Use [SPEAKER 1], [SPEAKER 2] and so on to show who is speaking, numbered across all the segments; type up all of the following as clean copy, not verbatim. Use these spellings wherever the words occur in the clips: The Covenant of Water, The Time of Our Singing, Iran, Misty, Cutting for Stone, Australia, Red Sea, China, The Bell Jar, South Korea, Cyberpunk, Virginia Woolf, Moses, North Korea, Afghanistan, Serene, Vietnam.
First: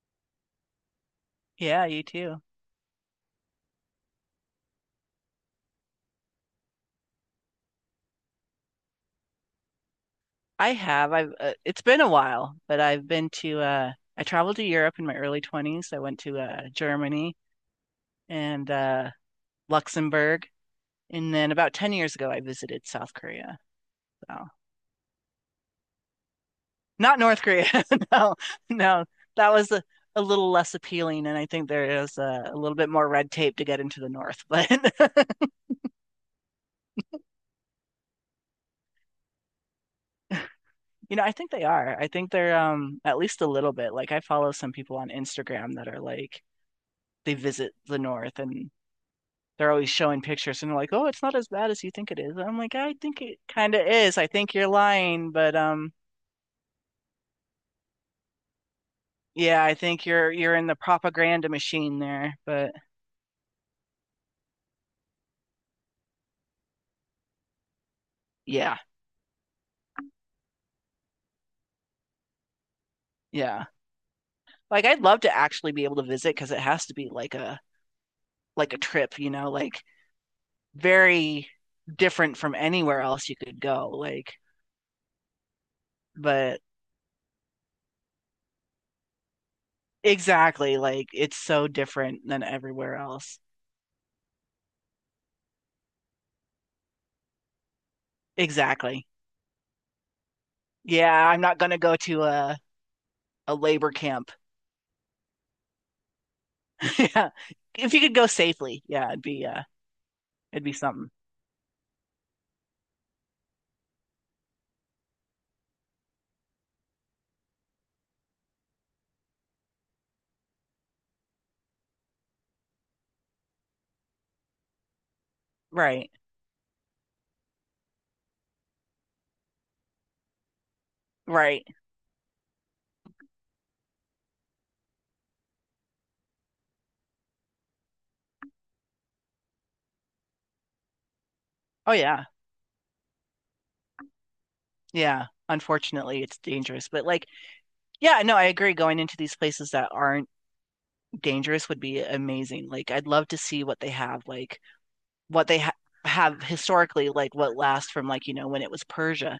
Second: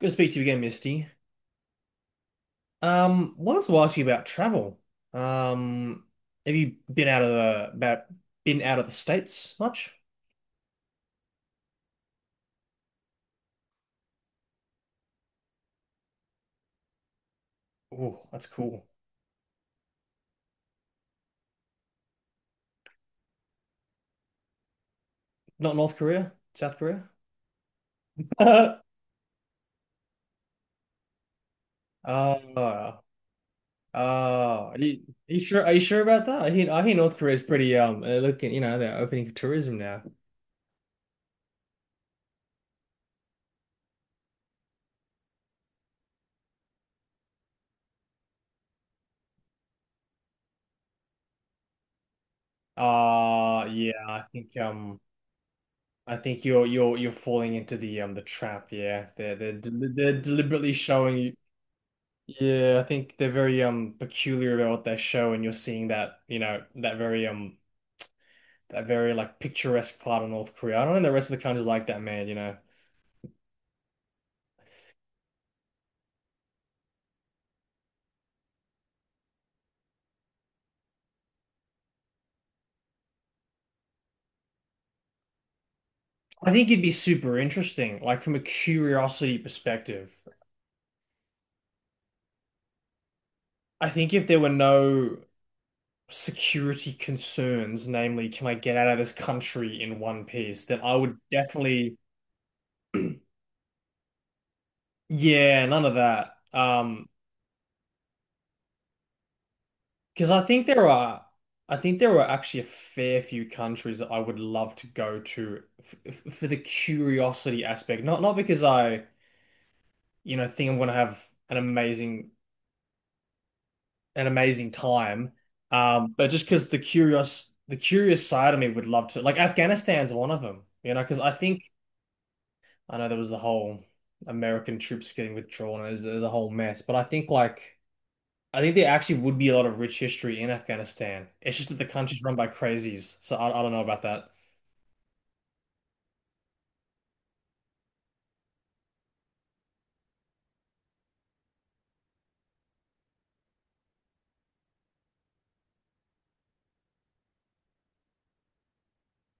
[SPEAKER 1] Good to speak to you again, Misty.
[SPEAKER 2] Yeah, you too.
[SPEAKER 1] Wanted to ask you about travel. Um, have you been out of the about Been out of the States much?
[SPEAKER 2] I have. I've. It's been a while, but I've been to. I traveled to Europe in my early 20s. I went to Germany
[SPEAKER 1] Oh, that's
[SPEAKER 2] and
[SPEAKER 1] cool.
[SPEAKER 2] Luxembourg, and then about 10 years ago, I visited South Korea. So
[SPEAKER 1] Not North Korea, South Korea.
[SPEAKER 2] not North Korea. No, no, that was a little less appealing, and I think there is
[SPEAKER 1] Oh,
[SPEAKER 2] a little bit more red tape to get
[SPEAKER 1] oh,
[SPEAKER 2] into the North. But
[SPEAKER 1] are you, are you sure? Are you sure about that? I hear North Korea's pretty looking. You know, they're opening for tourism now.
[SPEAKER 2] you know, I think they are. I think they're at least a little bit. Like I follow some people on Instagram that are They visit the north and they're always showing pictures and they're like, "Oh, it's not as bad as you think it is." I'm like, "I think it
[SPEAKER 1] Uh
[SPEAKER 2] kind of
[SPEAKER 1] yeah,
[SPEAKER 2] is. I think you're lying, but
[SPEAKER 1] I think you're you're falling into the trap. Yeah, they're
[SPEAKER 2] yeah,
[SPEAKER 1] del
[SPEAKER 2] I think
[SPEAKER 1] they're
[SPEAKER 2] you're in
[SPEAKER 1] deliberately
[SPEAKER 2] the
[SPEAKER 1] showing you.
[SPEAKER 2] propaganda machine there, but
[SPEAKER 1] Yeah, I think they're very peculiar about what they show, and you're seeing that, you know, that very
[SPEAKER 2] yeah.
[SPEAKER 1] that very like picturesque part of North Korea. I don't know the rest of the country's like that, man, you know.
[SPEAKER 2] Yeah. Like I'd love to actually be able to visit because it has to be like a trip, you know, like very different from anywhere else you could go. Like,
[SPEAKER 1] I
[SPEAKER 2] but
[SPEAKER 1] think it'd be super interesting, like from a curiosity perspective.
[SPEAKER 2] exactly, like it's so different than everywhere else.
[SPEAKER 1] I think if there were no security concerns, namely, can I get out of
[SPEAKER 2] Exactly.
[SPEAKER 1] this country in one piece, then I
[SPEAKER 2] Yeah,
[SPEAKER 1] would
[SPEAKER 2] I'm not gonna go
[SPEAKER 1] definitely,
[SPEAKER 2] to a labor camp.
[SPEAKER 1] yeah, none of that. Um,
[SPEAKER 2] Yeah. If you could go safely, yeah,
[SPEAKER 1] Because I
[SPEAKER 2] it'd
[SPEAKER 1] think
[SPEAKER 2] be
[SPEAKER 1] there
[SPEAKER 2] something.
[SPEAKER 1] are, I think there are actually a fair few countries that I would love to go to for the curiosity aspect. Not because I, you know, think I'm going to have an amazing an amazing time,
[SPEAKER 2] Right.
[SPEAKER 1] but just because the curious side of me would love to. Like Afghanistan's one of them, you know, because I think
[SPEAKER 2] Right.
[SPEAKER 1] I know there was the whole American troops getting withdrawn. It was a whole mess, but I think like. I think there actually would be a lot of rich history in Afghanistan. It's just that the
[SPEAKER 2] Oh
[SPEAKER 1] country's
[SPEAKER 2] yeah.
[SPEAKER 1] run by crazies, so I don't know about that.
[SPEAKER 2] Yeah. Unfortunately, it's dangerous, but like yeah, no, I agree going into these places that aren't dangerous would be amazing. Like I'd love to see what they have, like what they ha have historically, like what lasts from like, you know, when it was Persia.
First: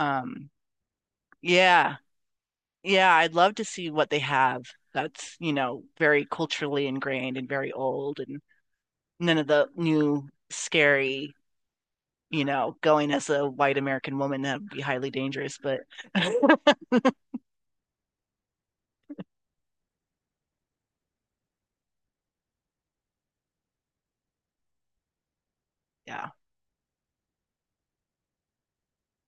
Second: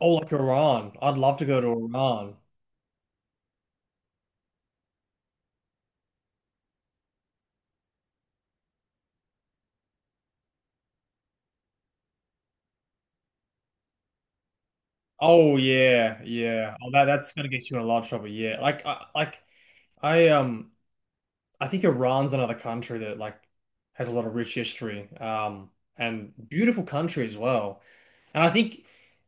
[SPEAKER 1] Oh, like Iran. I'd love to go to
[SPEAKER 2] yeah.
[SPEAKER 1] Iran.
[SPEAKER 2] Yeah, I'd love to see what they have that's, you know, very culturally ingrained and very old and none of the new scary, you know, going as a white American woman, that would be highly
[SPEAKER 1] Oh
[SPEAKER 2] dangerous. But
[SPEAKER 1] yeah, yeah. Oh, that that's gonna get you in a lot of trouble. Yeah, like I um I think Iran's another country that like has a lot of rich history,
[SPEAKER 2] yeah,
[SPEAKER 1] and beautiful country as well. And I think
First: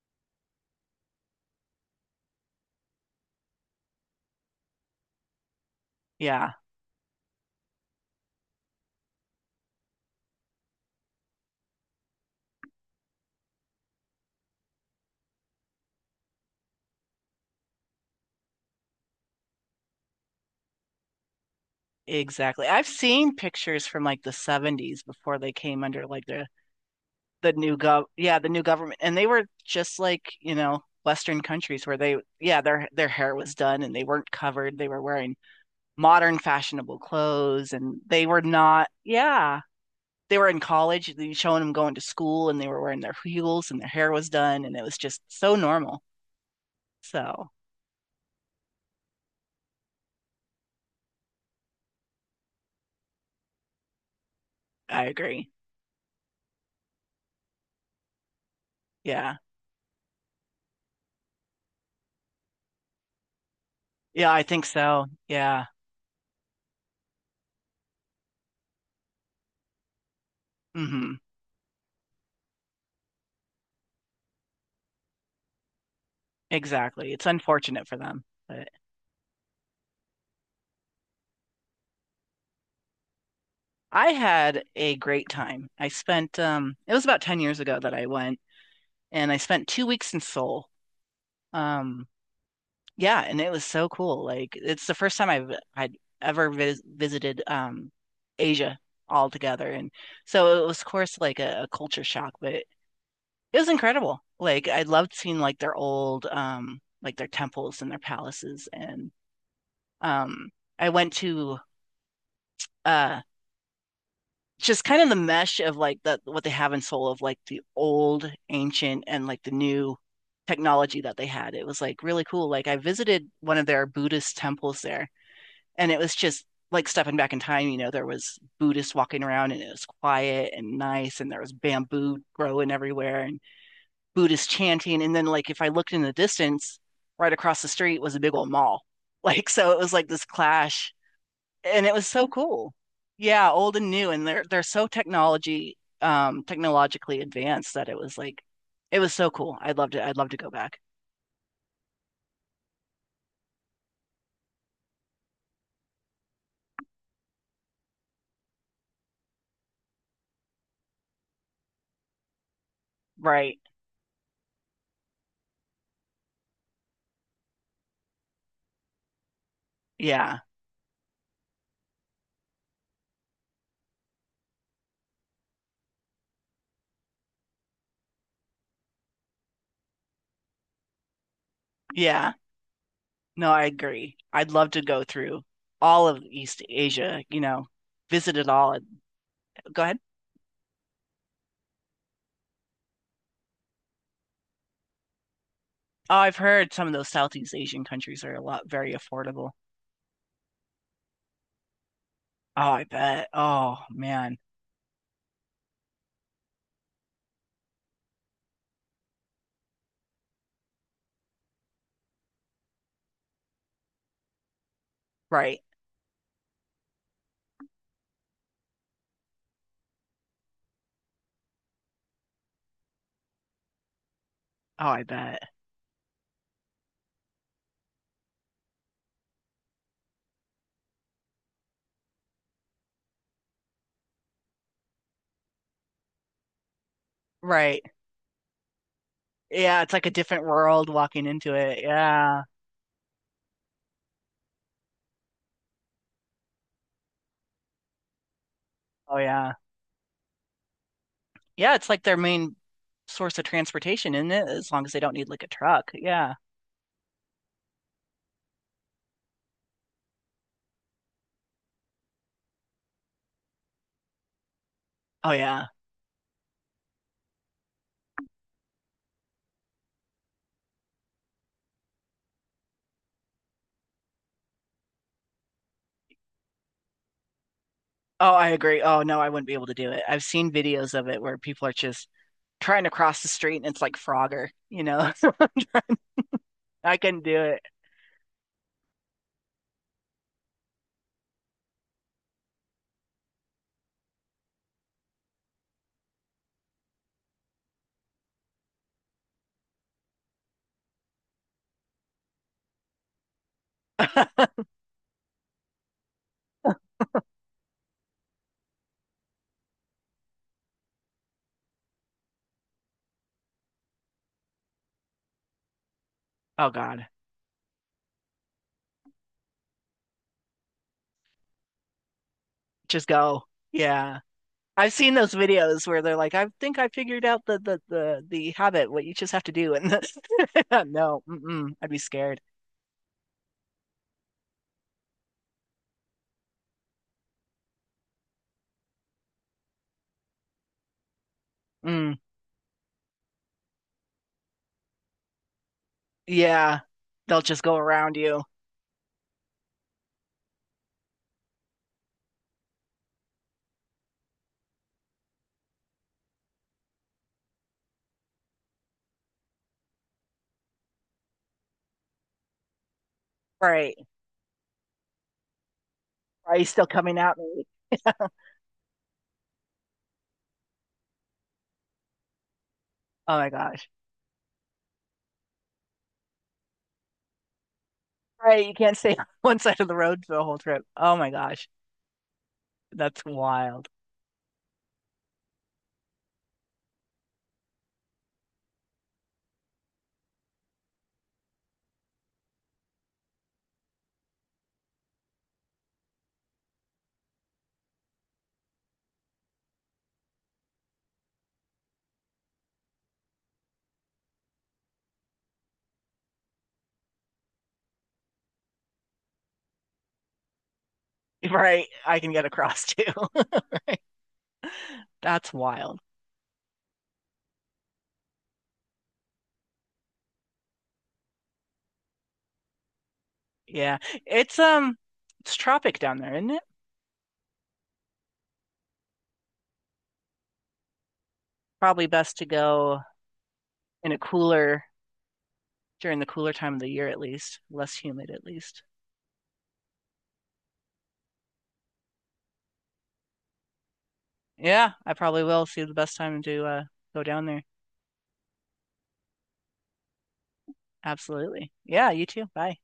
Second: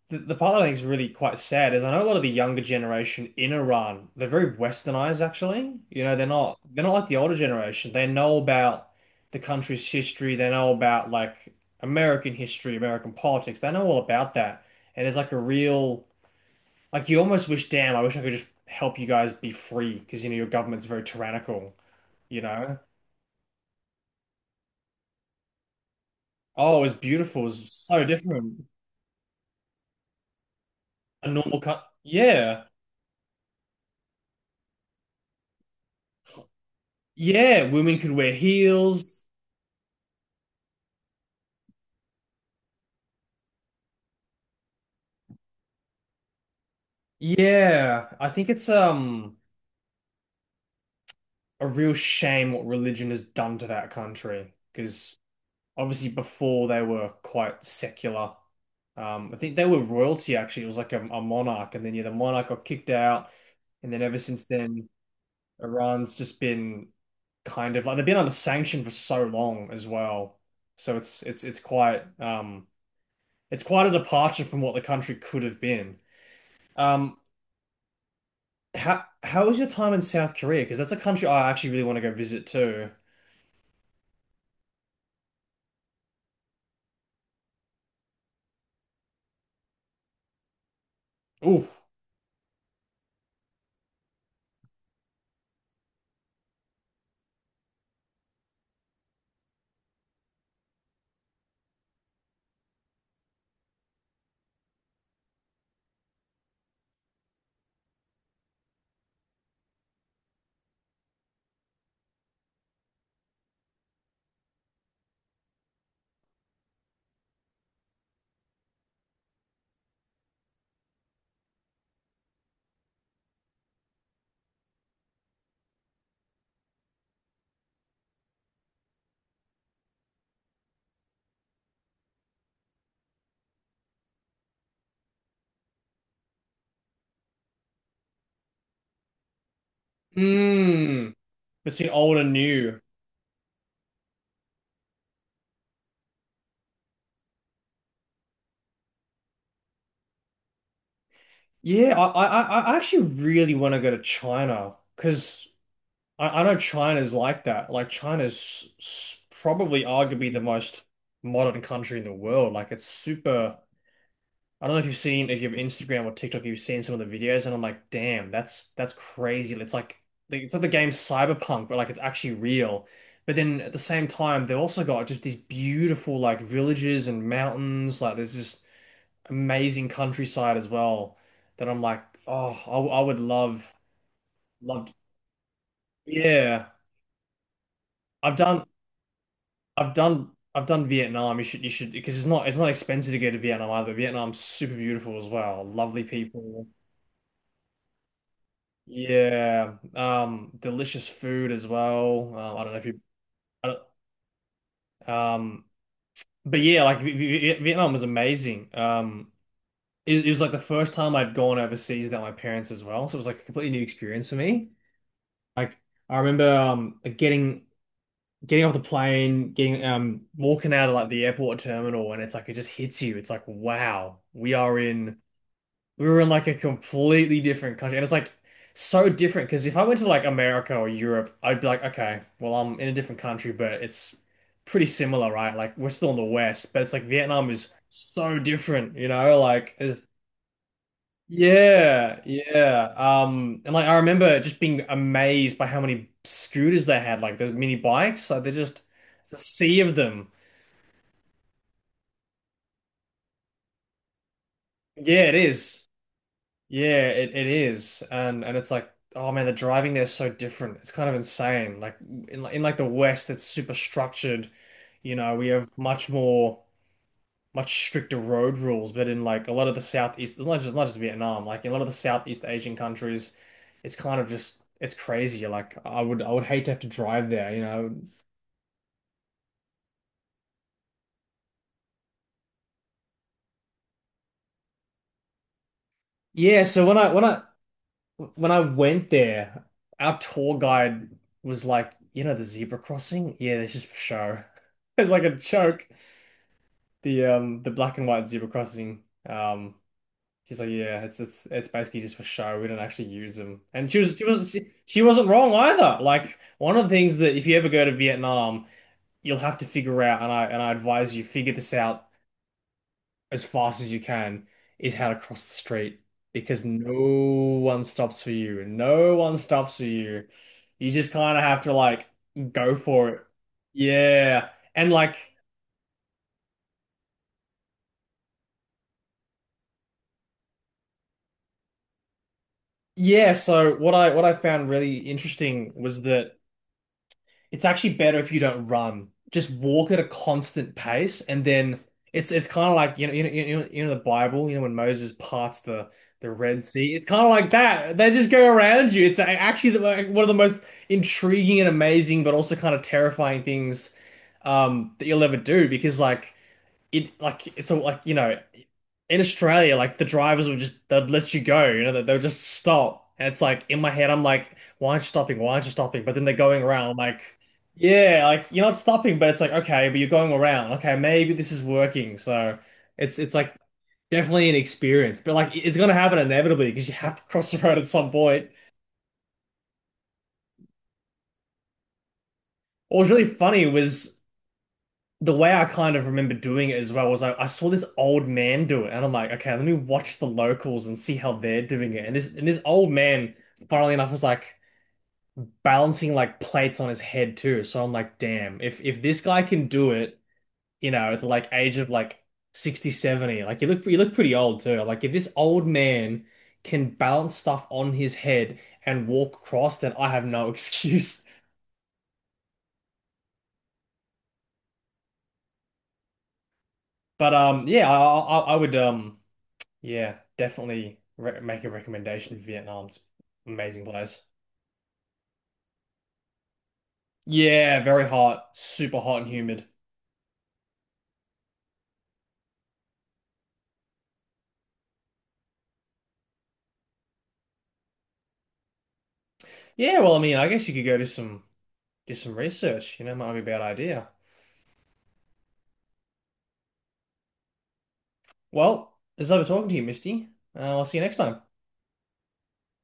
[SPEAKER 1] the part that I think is really quite sad is I know a lot of the younger generation in Iran, they're very westernized actually. You know, they're
[SPEAKER 2] yeah,
[SPEAKER 1] not they're not like the older generation. They know about the country's history, they know about like American history, American politics, they know all about that. And it's like a real like you almost wish, damn, I wish I could just help you guys be free because you know your government's very tyrannical, you
[SPEAKER 2] exactly.
[SPEAKER 1] know?
[SPEAKER 2] I've seen pictures from like the 70s before they came under like
[SPEAKER 1] Oh, it was beautiful, it
[SPEAKER 2] the
[SPEAKER 1] was
[SPEAKER 2] new gov
[SPEAKER 1] so
[SPEAKER 2] yeah, the new
[SPEAKER 1] different.
[SPEAKER 2] government, and they were just like, you know,
[SPEAKER 1] A
[SPEAKER 2] western
[SPEAKER 1] normal cut.
[SPEAKER 2] countries where they, yeah,
[SPEAKER 1] Yeah.
[SPEAKER 2] their hair was done and they weren't covered, they were wearing modern fashionable
[SPEAKER 1] Yeah,
[SPEAKER 2] clothes,
[SPEAKER 1] women
[SPEAKER 2] and
[SPEAKER 1] could
[SPEAKER 2] they
[SPEAKER 1] wear
[SPEAKER 2] were not,
[SPEAKER 1] heels.
[SPEAKER 2] yeah, they were in college, you showing them going to school, and they were wearing their heels and their hair was done and it was just so normal, so
[SPEAKER 1] Yeah, I think it's a real shame what religion has done to that country
[SPEAKER 2] I
[SPEAKER 1] because
[SPEAKER 2] agree.
[SPEAKER 1] obviously before they were quite secular. I
[SPEAKER 2] Yeah.
[SPEAKER 1] think they were royalty actually. It was like a monarch, and then yeah, the monarch got kicked out, and then ever
[SPEAKER 2] Yeah, I
[SPEAKER 1] since
[SPEAKER 2] think
[SPEAKER 1] then,
[SPEAKER 2] so. Yeah.
[SPEAKER 1] Iran's just been kind of like they've been under sanction for so long as well. So
[SPEAKER 2] Hmm.
[SPEAKER 1] it's quite it's quite a departure from what the country could have been.
[SPEAKER 2] Exactly.
[SPEAKER 1] Um,
[SPEAKER 2] It's unfortunate for them, but
[SPEAKER 1] how was your time in South Korea? Because that's a country I actually really want to go visit too.
[SPEAKER 2] I had a great time. I spent it was about 10 years ago that I went and I spent 2 weeks in Seoul.
[SPEAKER 1] Ooh,
[SPEAKER 2] Um yeah, and it was so cool. Like it's the first time I'd ever visited Asia altogether, and so it was of course like a culture shock, but it was incredible. Like I loved seeing like their old like their temples and their palaces and um I went to uh just kind of the mesh of like the what they have in Seoul of like the old ancient and like the new technology that they had. It was like really cool. Like I visited one of their Buddhist temples there and it was just like stepping back in time, you know, there was Buddhists walking around and it was quiet and nice and there was bamboo growing everywhere and Buddhist chanting. And then like if I looked in the distance, right across the street was a big old mall. Like so it was like this clash
[SPEAKER 1] mm,
[SPEAKER 2] and
[SPEAKER 1] between
[SPEAKER 2] it was
[SPEAKER 1] old
[SPEAKER 2] so
[SPEAKER 1] and
[SPEAKER 2] cool.
[SPEAKER 1] new.
[SPEAKER 2] Yeah, old and new, and they're so technology technologically advanced that it was like it was so cool. I'd love to go back.
[SPEAKER 1] Yeah, I actually really want to go to China because I know China's like that. Like China's probably arguably the most modern country in the world. Like it's super.
[SPEAKER 2] Right.
[SPEAKER 1] I don't know if you've seen if you have Instagram or TikTok, you've seen some of the videos, and I'm like, damn, that's crazy. It's like
[SPEAKER 2] Yeah.
[SPEAKER 1] it's like the game Cyberpunk, but like it's actually real. But then at the same time, they've also got just these beautiful like villages and mountains. Like there's just amazing countryside as well that I'm like,
[SPEAKER 2] Yeah.
[SPEAKER 1] oh, I would
[SPEAKER 2] No, I
[SPEAKER 1] love
[SPEAKER 2] agree. I'd love to
[SPEAKER 1] loved.
[SPEAKER 2] go through all of East
[SPEAKER 1] Yeah,
[SPEAKER 2] Asia, you know,
[SPEAKER 1] I've
[SPEAKER 2] visit it
[SPEAKER 1] done
[SPEAKER 2] all. Go ahead.
[SPEAKER 1] I've done Vietnam. You should because it's not expensive to go to Vietnam either. Vietnam's super beautiful as well. Lovely
[SPEAKER 2] Oh, I've
[SPEAKER 1] people.
[SPEAKER 2] heard some of those Southeast Asian countries are a lot very affordable.
[SPEAKER 1] Yeah, delicious food as well.
[SPEAKER 2] Oh,
[SPEAKER 1] I don't know
[SPEAKER 2] I
[SPEAKER 1] if you,
[SPEAKER 2] bet.
[SPEAKER 1] I
[SPEAKER 2] Oh,
[SPEAKER 1] don't-
[SPEAKER 2] man.
[SPEAKER 1] um, but Yeah, like Vietnam was amazing. It was like the first time I'd gone overseas without my parents as well, so it was like a completely new experience for me.
[SPEAKER 2] Right.
[SPEAKER 1] Like I remember, getting getting off the plane, getting walking out of like the airport terminal, and it's like it just hits you. It's like, wow, we are
[SPEAKER 2] Oh, I
[SPEAKER 1] in.
[SPEAKER 2] bet.
[SPEAKER 1] We were in like a completely different country. And it's like so different because if I went to like America or Europe, I'd be like, okay, well, I'm in a different country, but it's pretty similar, right? Like we're still in the West, but it's like Vietnam is
[SPEAKER 2] Right.
[SPEAKER 1] so different, you know? Like
[SPEAKER 2] Yeah, it's
[SPEAKER 1] is
[SPEAKER 2] like a different world walking into it.
[SPEAKER 1] yeah,
[SPEAKER 2] Yeah.
[SPEAKER 1] yeah. And like I remember just being amazed by how many scooters they had, like those mini bikes. Like they're just
[SPEAKER 2] Oh,
[SPEAKER 1] it's a
[SPEAKER 2] yeah.
[SPEAKER 1] sea of them.
[SPEAKER 2] Yeah, it's like their main source of transportation, isn't it? As long as they don't
[SPEAKER 1] Yeah,
[SPEAKER 2] need
[SPEAKER 1] it
[SPEAKER 2] like a
[SPEAKER 1] is.
[SPEAKER 2] truck. Yeah.
[SPEAKER 1] Yeah, it is. And it's like, oh man, the driving there is so different. It's kind of insane. Like in like the West, it's super structured. You
[SPEAKER 2] Oh,
[SPEAKER 1] know, we
[SPEAKER 2] yeah.
[SPEAKER 1] have much stricter road rules, but in like a lot of the Southeast, not just Vietnam, like in a lot of the Southeast Asian countries, it's kind of just it's crazy. Like I would hate to have to drive there, you know.
[SPEAKER 2] Oh, I agree. Oh, no, I wouldn't be able to do it. I've seen videos of it where people are just trying to cross the street and it's like Frogger, you know?
[SPEAKER 1] Yeah, so
[SPEAKER 2] I
[SPEAKER 1] when I when
[SPEAKER 2] couldn't
[SPEAKER 1] I
[SPEAKER 2] do
[SPEAKER 1] When I went there, our tour guide was like, you know, the zebra crossing? Yeah, this is for show. It's like a joke. The black and white zebra crossing. She's like, yeah, it's basically just for show. We don't actually use them. And
[SPEAKER 2] it.
[SPEAKER 1] she wasn't wrong either. Like one of the things that if you ever go to Vietnam, you'll have to figure out and I advise you figure this out as fast as you can is how to cross the street because
[SPEAKER 2] Oh,
[SPEAKER 1] no
[SPEAKER 2] God.
[SPEAKER 1] one stops for you and no one stops for you. You just kind of have to like go for
[SPEAKER 2] Just
[SPEAKER 1] it.
[SPEAKER 2] go. Yeah.
[SPEAKER 1] Yeah. And
[SPEAKER 2] I've seen
[SPEAKER 1] like
[SPEAKER 2] those videos where they're like, I think I figured out the habit, what you just have to do. And the- no, mm-mm, I'd be scared.
[SPEAKER 1] yeah, so what I found really interesting was that it's actually better if you don't run. Just walk at a constant pace, and then
[SPEAKER 2] Mm,
[SPEAKER 1] it's kind of like you know you know you know, you know the Bible. You know when Moses parts the Red
[SPEAKER 2] yeah.
[SPEAKER 1] Sea. It's kind of
[SPEAKER 2] They'll
[SPEAKER 1] like
[SPEAKER 2] just go
[SPEAKER 1] that. They
[SPEAKER 2] around
[SPEAKER 1] just
[SPEAKER 2] you.
[SPEAKER 1] go around you. It's actually the, like, one of the most intriguing and amazing, but also kind of terrifying things that you'll ever do because like it like it's all like you know in Australia like the drivers would just they'd let you go, you know, they'll just stop, and it's like in my
[SPEAKER 2] Right.
[SPEAKER 1] head I'm like why aren't you stopping, why aren't you stopping, but then they're
[SPEAKER 2] Are
[SPEAKER 1] going
[SPEAKER 2] you still
[SPEAKER 1] around, I'm
[SPEAKER 2] coming
[SPEAKER 1] like,
[SPEAKER 2] at me?
[SPEAKER 1] yeah, like you're not stopping, but it's like okay, but you're going around, okay, maybe this is working. So it's
[SPEAKER 2] Oh my
[SPEAKER 1] like
[SPEAKER 2] gosh.
[SPEAKER 1] definitely an experience, but like it's gonna happen inevitably because you have to cross the road at some point.
[SPEAKER 2] Right, you can't stay on one side of the road for the whole trip. Oh my gosh,
[SPEAKER 1] What was really
[SPEAKER 2] that's
[SPEAKER 1] funny
[SPEAKER 2] wild.
[SPEAKER 1] was the way I kind of remember doing it as well was I saw this old man do it, and I'm like, okay, let me watch the locals and see how they're doing it. And this old man, funnily enough, was like balancing like plates on his head too. So I'm like, damn, if this guy can do it, you know, at the like age of like 60, 70, like you look pretty old too. Like if this old man can balance stuff on his head and walk across, then I have no excuse.
[SPEAKER 2] Right, I can get across too. That's wild.
[SPEAKER 1] But yeah, I would yeah, definitely re make a recommendation for Vietnam. It's an amazing
[SPEAKER 2] Yeah.
[SPEAKER 1] place.
[SPEAKER 2] It's um it's tropic down there, isn't it?
[SPEAKER 1] Yeah, very hot, super hot and humid.
[SPEAKER 2] Probably best to go in a cooler during the cooler time of the year at least, less humid at least.
[SPEAKER 1] Yeah, well, I mean, I guess you could go do some research. You know, might be a bad idea.
[SPEAKER 2] Yeah, I probably will see the best time to go down there.
[SPEAKER 1] Well, it's lovely talking to you, Misty. I'll see you next time.
[SPEAKER 2] Absolutely. Yeah, you too. Bye.